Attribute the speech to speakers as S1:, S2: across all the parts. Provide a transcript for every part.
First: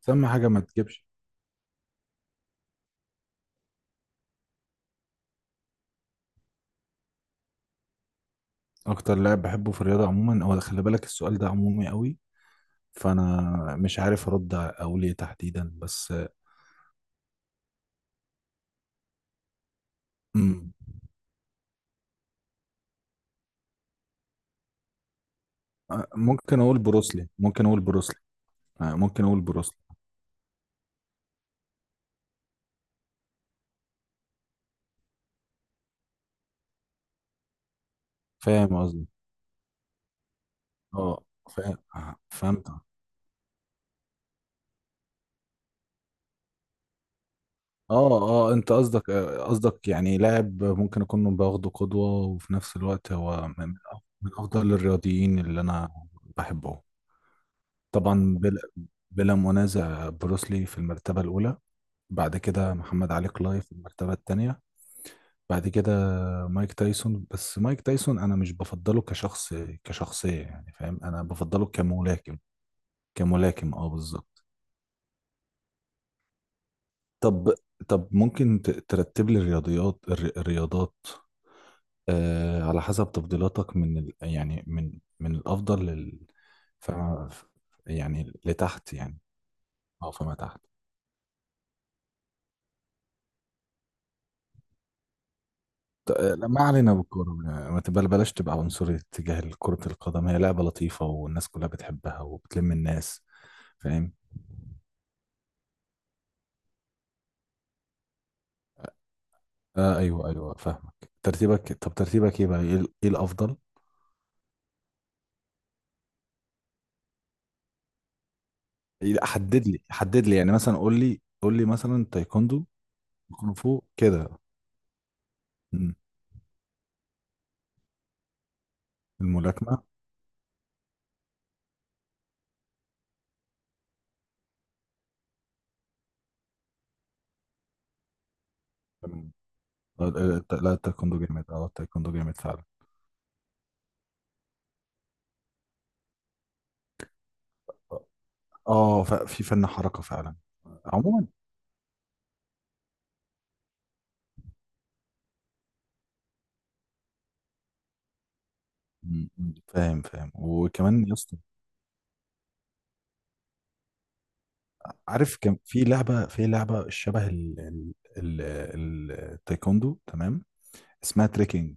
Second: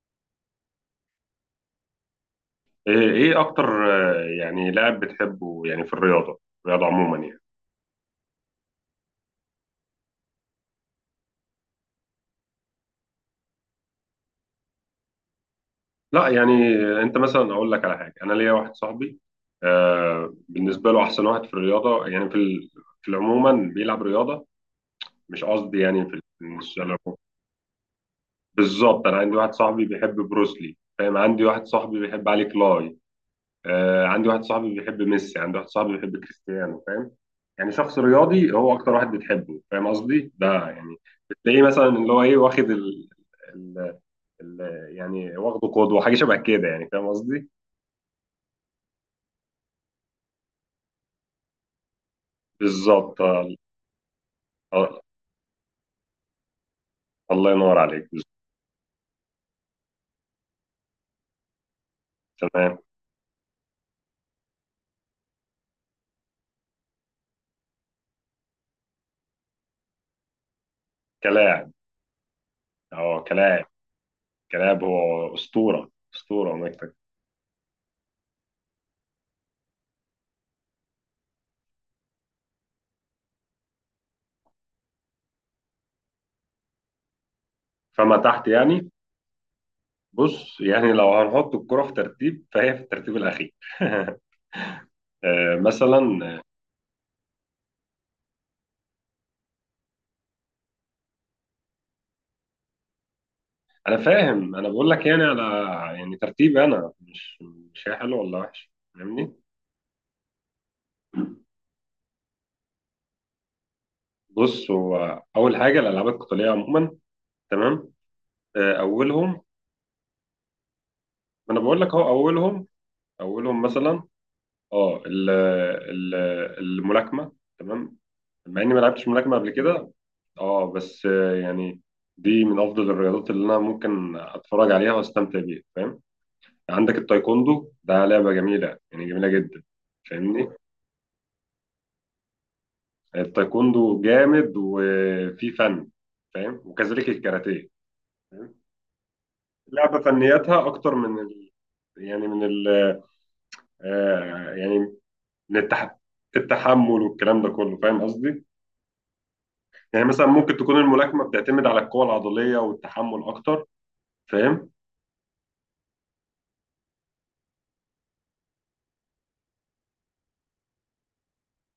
S1: سمي حاجة ما تجيبش.
S2: إيه اكتر. يعني لاعب بتحبه، يعني في الرياضه عموما يعني.
S1: أكتر لاعب بحبه في الرياضة عموما هو، خلي بالك، السؤال ده عمومي قوي، فأنا مش عارف أرد أقول إيه تحديدا بس.
S2: لا يعني انت مثلا اقول لك على حاجه، انا ليا واحد صاحبي آه
S1: مم.
S2: بالنسبه له احسن واحد في الرياضه يعني في العموما بيلعب رياضه، مش قصدي
S1: ممكن أقول
S2: مش
S1: بروسلي ممكن أقول بروسلي آه،
S2: بالظبط. انا
S1: ممكن
S2: عندي
S1: أقول
S2: واحد
S1: بروسلي
S2: صاحبي بيحب بروسلي فاهم، عندي واحد صاحبي بيحب علي كلاي آه، عندي واحد صاحبي بيحب ميسي، عندي واحد صاحبي بيحب كريستيانو فاهم. يعني شخص رياضي هو
S1: فاهم
S2: اكتر
S1: قصدي.
S2: واحد بتحبه فاهم قصدي ده يعني.
S1: أه،
S2: بتلاقيه
S1: فاهم.
S2: مثلا اللي هو ايه واخد
S1: فهمت.
S2: ال... ال... يعني واخده قدوة، حاجة شبه كده يعني، فاهم قصدي؟
S1: أه أه، أنت قصدك، قصدك يعني لاعب ممكن أكون باخده قدوة، وفي نفس الوقت
S2: بالظبط آه،
S1: هو من أفضل
S2: آه،
S1: الرياضيين اللي أنا بحبه.
S2: الله ينور عليك بالظبط.
S1: طبعا بلا منازع بروسلي في المرتبة الأولى، بعد كده
S2: تمام.
S1: محمد علي كلاي في المرتبة التانية، بعد كده مايك تايسون، بس مايك تايسون أنا مش بفضله كشخص، كشخصية يعني، فاهم؟ أنا بفضله
S2: كلاعب،
S1: كملاكم،
S2: اه كلاعب.
S1: كملاكم، أه بالظبط.
S2: كلاعب هو أسطورة، أسطورة ومكتب.
S1: طب طب ممكن ترتب لي الرياضات، آه، على حسب تفضيلاتك، من الأفضل لل، فما
S2: فما
S1: يعني
S2: تحت يعني.
S1: لتحت يعني. أه، فما
S2: بص
S1: تحت.
S2: يعني لو هنحط الكرة في ترتيب فهي في الترتيب الأخير مثلا.
S1: لا، ما علينا بالكورة، ما تبقى بلاش تبقى عنصري تجاه كرة القدم، هي لعبة لطيفة والناس كلها بتحبها وبتلم الناس،
S2: انا
S1: فاهم؟
S2: فاهم، انا بقول لك يعني على يعني ترتيب، انا مش هي حلو ولا وحش فاهمني.
S1: آه، ايوه ايوه، فاهمك. ترتيبك، طب ترتيبك ايه بقى، إيه الافضل؟
S2: بص هو اول حاجه الالعاب القتاليه عموما. تمام. اولهم.
S1: حدد لي يعني، مثلا قول لي قول
S2: انا
S1: لي
S2: بقول لك
S1: مثلا،
S2: اهو
S1: تايكوندو،
S2: اولهم،
S1: كونغ
S2: اولهم
S1: فو
S2: مثلا
S1: كده.
S2: اه
S1: مم.
S2: ال- الملاكمه. تمام. مع اني ما لعبتش ملاكمه قبل
S1: الملاكمة.
S2: كده. اه بس يعني دي من افضل الرياضات اللي انا ممكن اتفرج عليها واستمتع بيها فاهم. عندك التايكوندو ده لعبه جميله يعني، جميله
S1: تمام.
S2: جدا.
S1: آه، آه،
S2: فاهمني.
S1: آه، لا التايكوندو جامد، اه التايكوندو جامد فعلا،
S2: التايكوندو جامد وفي فن، فاهم، وكذلك الكاراتيه. فاهم؟
S1: اه في فن
S2: لعبة
S1: حركة فعلا
S2: فنياتها أكتر من
S1: عموما.
S2: يعني من ال... آه يعني من التح... التحمل والكلام ده كله، فاهم قصدي؟
S1: مم. فاهم
S2: يعني مثلا
S1: فاهم،
S2: ممكن تكون
S1: وكمان يا
S2: الملاكمة
S1: اسطى،
S2: بتعتمد على القوة العضلية والتحمل أكتر، فاهم؟
S1: عارف كان في لعبة شبه التايكوندو، تمام، اسمها تريكنج.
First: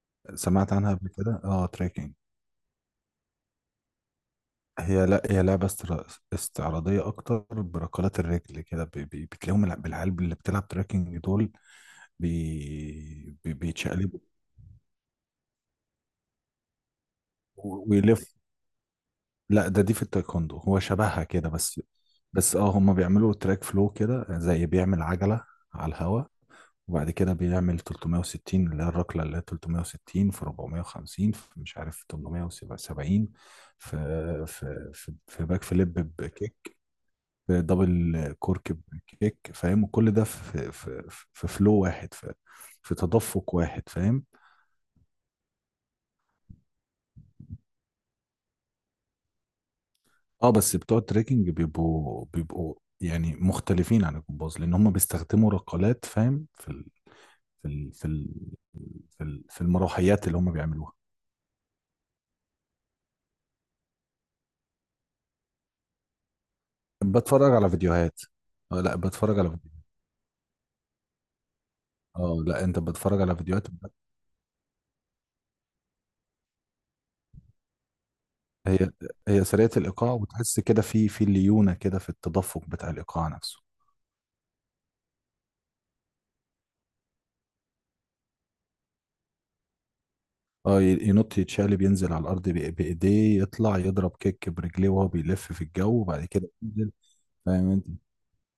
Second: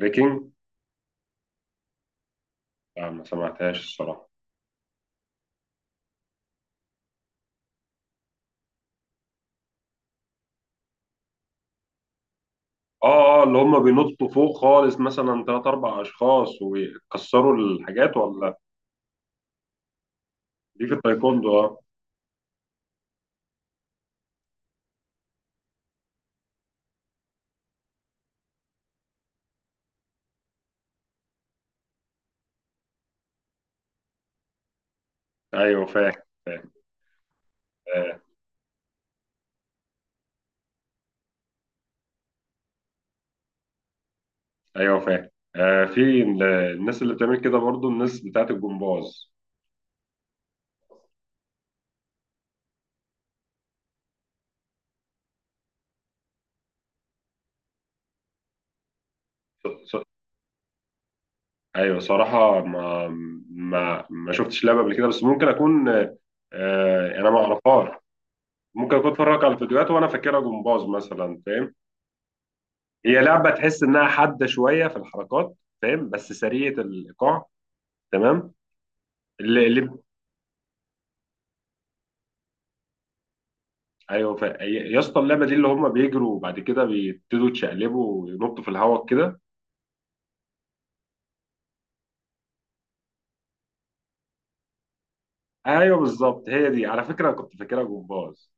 S2: ريكينج.
S1: سمعت عنها قبل كده، اه تريكنج.
S2: لا ما سمعتهاش الصراحة.
S1: هي لا هي لعبة استعراضية أكتر، بركلات الرجل كده، بتلاقيهم العيال اللي بتلعب تريكنج دول
S2: اه اه اللي هم
S1: بيتشقلبوا
S2: بينطوا فوق خالص، مثلا ثلاث اربع اشخاص ويكسروا الحاجات
S1: ويلف.
S2: ولا.
S1: لا، ده دي في التايكوندو، هو
S2: دي في
S1: شبهها كده
S2: التايكوندو اه.
S1: بس، بس اه، هما بيعملوا تراك فلو كده، زي بيعمل عجلة على الهوا، وبعد كده بيعمل 360، اللي هي الركلة اللي هي 360 في 450 في مش عارف 870، في في باك
S2: ايوه
S1: فليب
S2: فاهم فاهم.
S1: بكيك، في
S2: آه،
S1: دبل كورك بكيك، فاهم؟ وكل ده في، في فلو واحد، في في تدفق واحد، فاهم؟
S2: ايوه فاهم. آه في الناس اللي بتعمل كده برضو، الناس بتاعت الجمباز.
S1: اه بس بتوع التريكنج بيبقوا يعني مختلفين عن الجمباز، لان هم بيستخدموا رقالات، فاهم؟ في ال في ال في
S2: ص- ص-
S1: المروحيات اللي هم بيعملوها.
S2: ايوه صراحه ما شفتش لعبه قبل كده، بس ممكن اكون آه. انا ما
S1: بتفرج على
S2: اعرفهاش.
S1: فيديوهات. آه،
S2: ممكن
S1: لا،
S2: اكون
S1: بتفرج
S2: اتفرج على
S1: على،
S2: الفيديوهات وانا فاكرها جمباز مثلا، فاهم.
S1: اه، لا انت
S2: هي
S1: بتتفرج على
S2: لعبه
S1: فيديوهات
S2: تحس انها حاده شويه في الحركات، فاهم، بس سريعه الايقاع. تمام.
S1: هي، هي
S2: اللي,
S1: سريعة
S2: اللي
S1: الايقاع، وتحس كده في، في ليونة كده في التدفق بتاع الايقاع نفسه.
S2: ايوه يا اسطى اللعبه دي اللي هم بيجروا وبعد كده بيبتدوا يتشقلبوا وينطوا في الهواء كده.
S1: اه ينط يتشقلب، ينزل على الارض بايديه، يطلع يضرب كيك برجليه وهو بيلف في الجو،
S2: ايوه
S1: وبعد
S2: بالظبط،
S1: كده
S2: هي دي
S1: ينزل،
S2: على فكره انا كنت
S1: فاهم
S2: فاكرها
S1: انت؟
S2: جمباز.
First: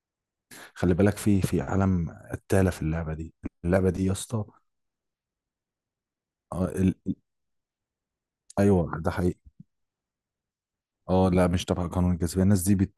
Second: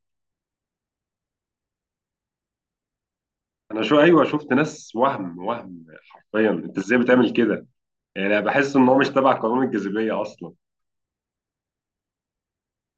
S1: خلي بالك في، في عالم قتالة في اللعبة دي،
S2: انا
S1: اللعبة
S2: شو
S1: دي يا
S2: ايوه
S1: اسطى.
S2: شفت ناس وهم حرفيا،
S1: اه
S2: انت ازاي بتعمل كده؟ يعني انا بحس ان هو
S1: ايوه،
S2: مش
S1: ده
S2: تبع
S1: حقيقي.
S2: قانون الجاذبيه اصلا.
S1: اه لا مش تبع قانون الجاذبية، الناس دي بت...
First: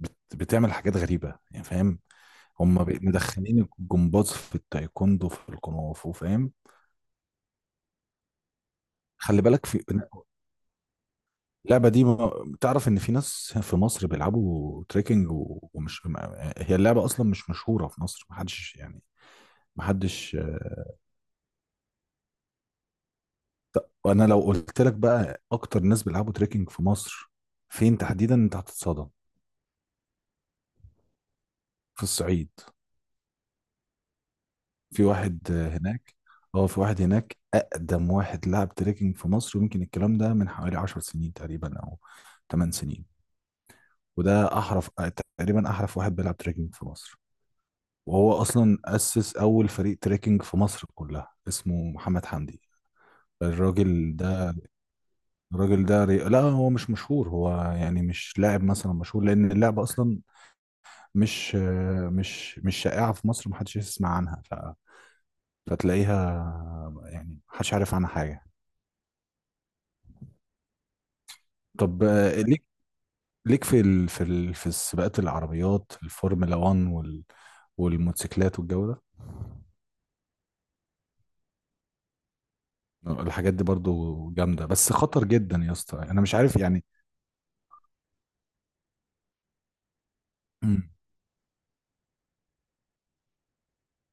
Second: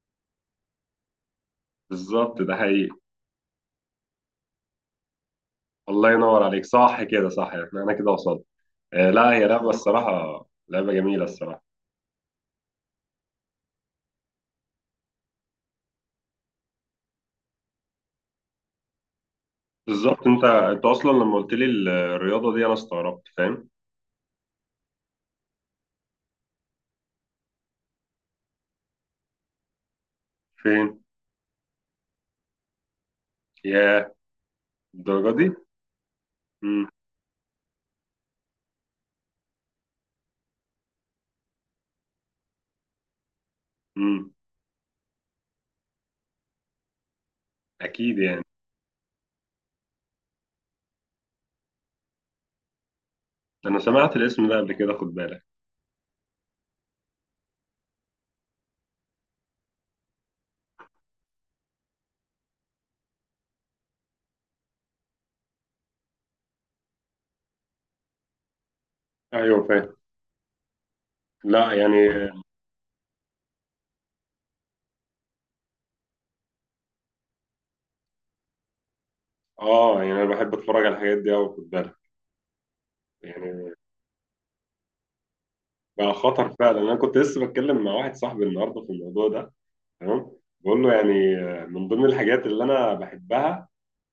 S1: بت... بتعمل حاجات غريبة يعني، فاهم؟
S2: بالظبط ده
S1: هم
S2: حقيقي.
S1: مدخلين الجمباز في التايكوندو، في الكونغ
S2: الله
S1: فو،
S2: ينور
S1: فاهم؟
S2: عليك، صح كده صح، احنا انا كده وصلت. آه لا
S1: خلي
S2: هي
S1: بالك
S2: لعبه
S1: في
S2: الصراحه، لعبه جميله الصراحه.
S1: اللعبة دي، تعرف ان في ناس في مصر بيلعبوا تريكنج، و- ومش ما- هي اللعبة اصلا مش مشهورة في مصر، محدش يعني،
S2: بالظبط،
S1: محدش،
S2: انت
S1: آه.
S2: اصلا لما قلت لي الرياضه دي انا استغربت، فاهم؟
S1: وانا لو قلت لك بقى اكتر ناس بيلعبوا تريكنج في مصر فين تحديدا انت هتتصدم،
S2: فين؟
S1: في الصعيد.
S2: يا،
S1: في
S2: الدرجه
S1: واحد،
S2: دي.
S1: آه، هناك، اه في
S2: امم
S1: واحد هناك اقدم واحد لعب تريكنج في مصر، ويمكن الكلام ده من حوالي 10 سنين تقريبا، او 8 سنين،
S2: امم
S1: وده احرف تقريبا، احرف واحد بيلعب تريكنج في مصر،
S2: اكيد
S1: وهو
S2: يعني.
S1: اصلا اسس اول فريق تريكنج في مصر كلها، اسمه محمد حمدي.
S2: انا سمعت
S1: الراجل
S2: الاسم
S1: ده،
S2: ده قبل كده خد بالك.
S1: الراجل ده لا هو مش مشهور، هو يعني مش لاعب مثلا مشهور، لان اللعبه اصلا مش مش شائعه في مصر، محدش يسمع عنها، فتلاقيها يعني محدش عارف عنها حاجه.
S2: ايوه فاهم. لا
S1: طب،
S2: يعني
S1: آه، ليك، ليك في في السباقات، العربيات، الفورمولا 1 والموتوسيكلات والجو ده.
S2: اه. يعني انا بحب اتفرج على الحاجات دي قوي، خد بالك.
S1: الحاجات دي
S2: يعني
S1: برضو جامده، بس خطر جدا يا اسطى،
S2: بقى
S1: انا مش
S2: خطر
S1: عارف
S2: فعلا،
S1: يعني.
S2: انا كنت لسه بتكلم مع واحد صاحبي النهارده في الموضوع ده. تمام. بقول
S1: مم.
S2: له يعني، من ضمن الحاجات اللي انا بحبها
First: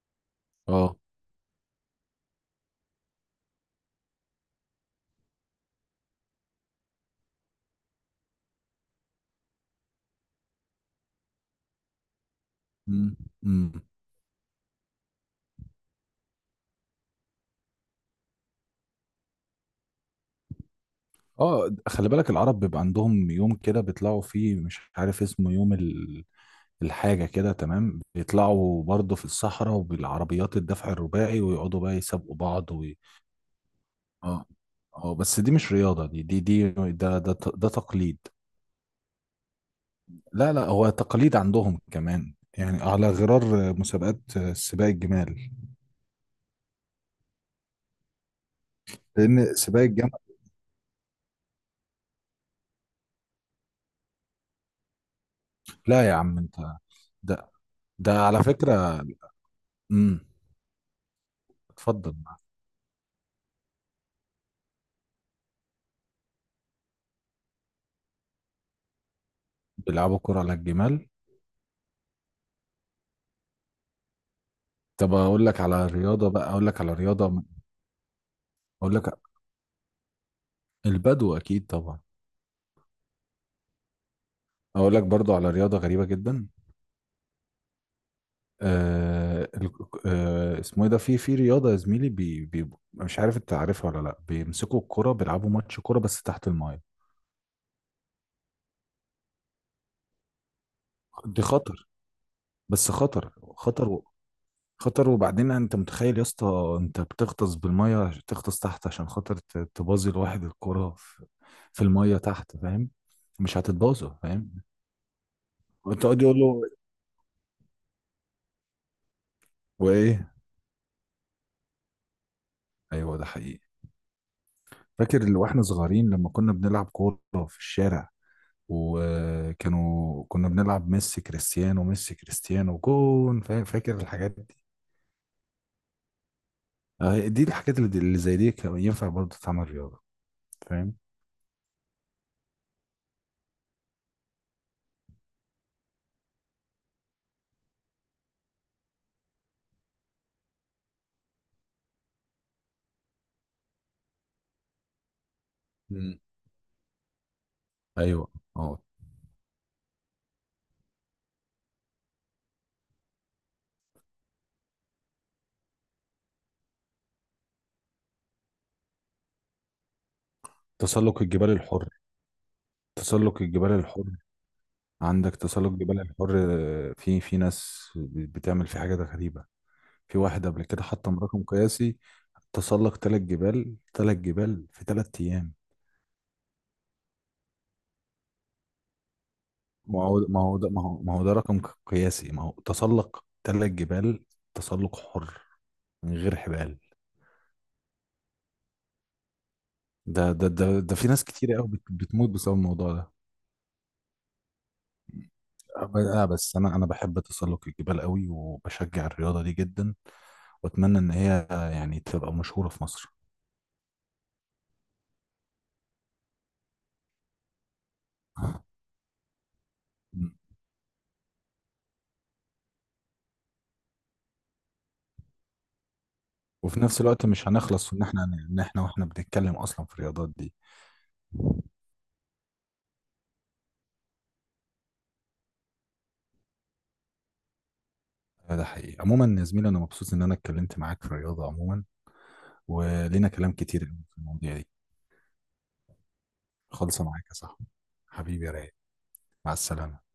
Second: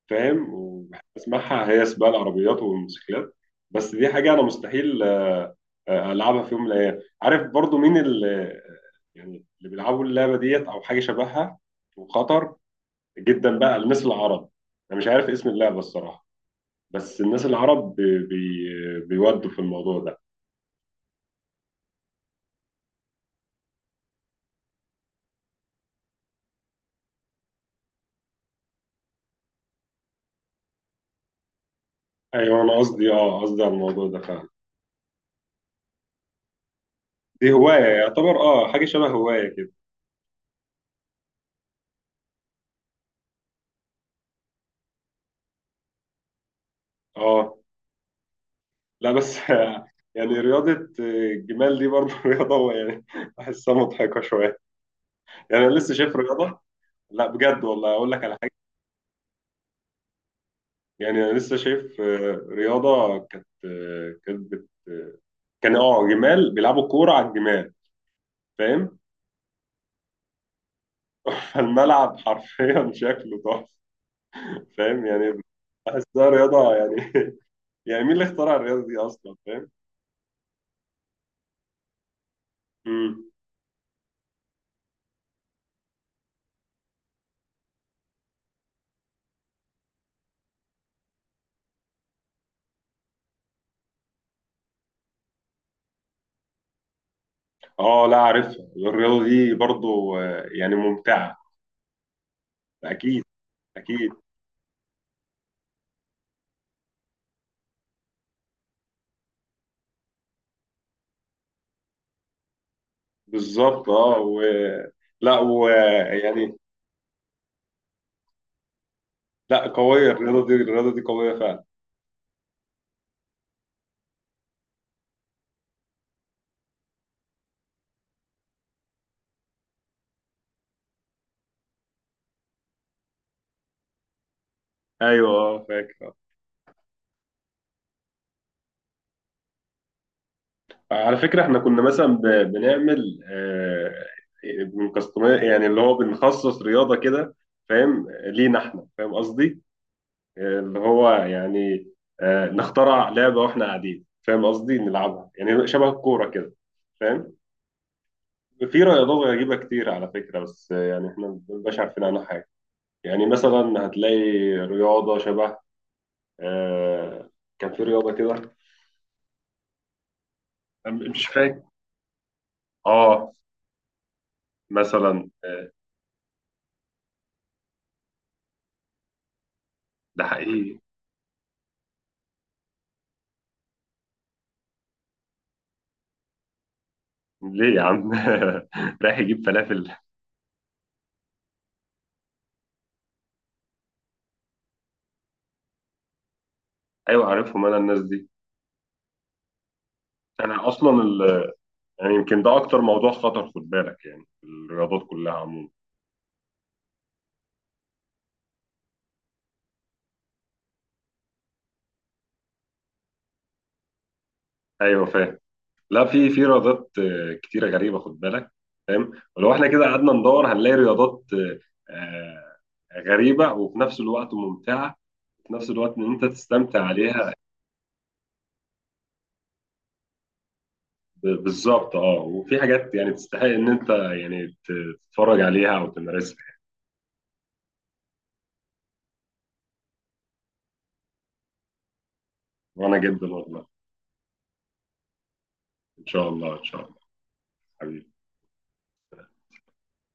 S2: فاهم،
S1: اه.
S2: وبحب اسمعها هي سباق العربيات والموتوسيكلات. بس دي حاجه انا مستحيل العبها في يوم من الايام، عارف برضو مين اللي يعني اللي بيلعبوا اللعبه ديت او حاجه شبهها، وخطر
S1: مم.
S2: جدا
S1: مم.
S2: بقى الناس العرب. انا مش عارف اسم اللعبه الصراحه، بس الناس العرب بي بي بيودوا في الموضوع ده.
S1: اه خلي بالك، العرب بيبقى عندهم يوم كده بيطلعوا فيه، مش عارف اسمه، يوم الحاجة كده، تمام، بيطلعوا برضه في الصحراء وبالعربيات الدفع الرباعي، ويقعدوا بقى يسابقوا
S2: ايوه
S1: بعض
S2: انا قصدي اه قصدي على الموضوع ده
S1: اه،
S2: فعلا.
S1: اه بس دي مش رياضة، دي دي دي ده ده
S2: دي
S1: ت- ده
S2: هواية
S1: تقليد.
S2: يعتبر، اه حاجة شبه هواية كده.
S1: لا لا، هو تقليد عندهم كمان، يعني على غرار مسابقات سباق الجمال.
S2: اه لا بس
S1: لأن سباق الجمل،
S2: يعني رياضة، الجمال دي برضه رياضة يعني. بحسها مضحكة شوية، يعني أنا لسه
S1: لا يا
S2: شايف
S1: عم انت،
S2: رياضة. لا
S1: ده
S2: بجد والله أقول لك
S1: ده
S2: على
S1: على
S2: حاجة.
S1: فكرة. امم.
S2: يعني أنا لسه شايف
S1: اتفضل.
S2: رياضة كانت آه، كانت بت... آه، كان اه جمال بيلعبوا كورة على الجمال فاهم.
S1: بيلعبوا كرة على الجمال.
S2: فالملعب حرفيا شكله تحفة، فاهم
S1: طب
S2: يعني.
S1: اقول لك على رياضة
S2: بحسها
S1: بقى اقول
S2: رياضة
S1: لك على
S2: يعني
S1: رياضة
S2: يعني مين اللي اخترع الرياضة
S1: اقول
S2: دي
S1: لك،
S2: أصلا فاهم.
S1: البدو اكيد طبعا.
S2: مم.
S1: اقول لك برضو على رياضة غريبة جدا، آه ال... آه، اسمه ايه ده، في في رياضة يا زميلي، مش عارف انت عارفها ولا لا، بيمسكوا الكرة بيلعبوا ماتش كرة بس تحت الماية.
S2: اه لا عارفها الرياضة دي برضو، يعني ممتعة.
S1: دي خطر، بس
S2: أكيد.
S1: خطر، خطر و،
S2: أكيد.
S1: خطر. وبعدين انت متخيل يا اسطى انت بتغطس بالمية، تغطس تحت عشان خاطر تبازي لواحد الكرة في، في المية تحت، فاهم؟ مش
S2: بالظبط
S1: هتتبازه،
S2: اه و.
S1: فاهم؟
S2: لا و
S1: وانت قاعد يقول
S2: يعني.
S1: له،
S2: لا قوية
S1: وايه.
S2: الرياضة دي، الرياضة دي قوية فعلا.
S1: ايوه، ده حقيقي. فاكر اللي واحنا صغيرين لما كنا بنلعب كوره في الشارع، وكانوا كنا بنلعب ميسي كريستيانو، ميسي كريستيانو، جون فاكر الحاجات دي؟
S2: أيوه اه فاكر.
S1: آه، دي الحاجات اللي، زي دي، كان ينفع برضه تعمل رياضه، فاهم؟
S2: على فكرة احنا كنا مثلا بنعمل بنكستمايز، يعني اللي هو بنخصص رياضة كده، فاهم لينا احنا، فاهم قصدي. اللي هو يعني نخترع لعبة واحنا قاعدين، فاهم قصدي، نلعبها يعني شبه
S1: مم.
S2: الكورة كده، فاهم.
S1: ايوه. اه.
S2: في رياضات غريبة كتير على فكرة، بس يعني احنا ما بنبقاش عارفين عنها حاجة. يعني مثلا هتلاقي رياضة شبه آه، كان في رياضة كده.
S1: تسلق
S2: مش
S1: الجبال
S2: فاكر.
S1: الحر.
S2: اه
S1: تسلق الجبال الحر.
S2: مثلا.
S1: عندك تسلق جبال الحر، آه، في في ناس بتعمل في حاجات غريبه، في
S2: ده
S1: واحد قبل
S2: حقيقي.
S1: كده حطم رقم قياسي، تسلق ثلاث جبال، ثلاث جبال في ثلاث ايام.
S2: ليه يا عم؟ رايح يجيب فلافل.
S1: ما هو ما هو ده ما هو ما هو ده رقم قياسي، ما هو تسلق ثلاث جبال، تسلق حر، من غير حبال.
S2: ايوه عارفهم انا الناس دي.
S1: ده ده
S2: انا
S1: ده ده
S2: اصلا
S1: في ناس كتير قوي
S2: يعني
S1: بتموت
S2: يمكن
S1: بسبب
S2: ده اكتر
S1: الموضوع ده.
S2: موضوع خطر خد بالك، يعني في الرياضات كلها عموما.
S1: آه، بس انا، انا بحب تسلق الجبال قوي، وبشجع الرياضه دي جدا، واتمنى ان هي يعني تبقى مشهوره في مصر.
S2: ايوه فاهم. لا في رياضات كتيرة غريبة خد بالك، فاهم. ولو احنا كده قعدنا
S1: مم.
S2: ندور هنلاقي رياضات غريبة وفي نفس الوقت ممتعة، وفي نفس الوقت ان انت
S1: وفي
S2: تستمتع
S1: نفس الوقت
S2: عليها.
S1: مش هنخلص، ان احنا، ان احنا واحنا بنتكلم اصلا في الرياضات دي.
S2: بالظبط اه، وفي حاجات يعني تستحق ان انت تتفرج عليها او تمارسها.
S1: لا، ده حقيقي، عموما يا زميلي انا مبسوط ان انا اتكلمت معاك في الرياضه عموما،
S2: وانا جدا
S1: ولينا كلام
S2: والله.
S1: كتير في المواضيع دي،
S2: ان شاء الله ان شاء الله.
S1: خالصه معاك يا صاحبي.
S2: حبيبي.
S1: حبيبي يا رايق، مع السلامه.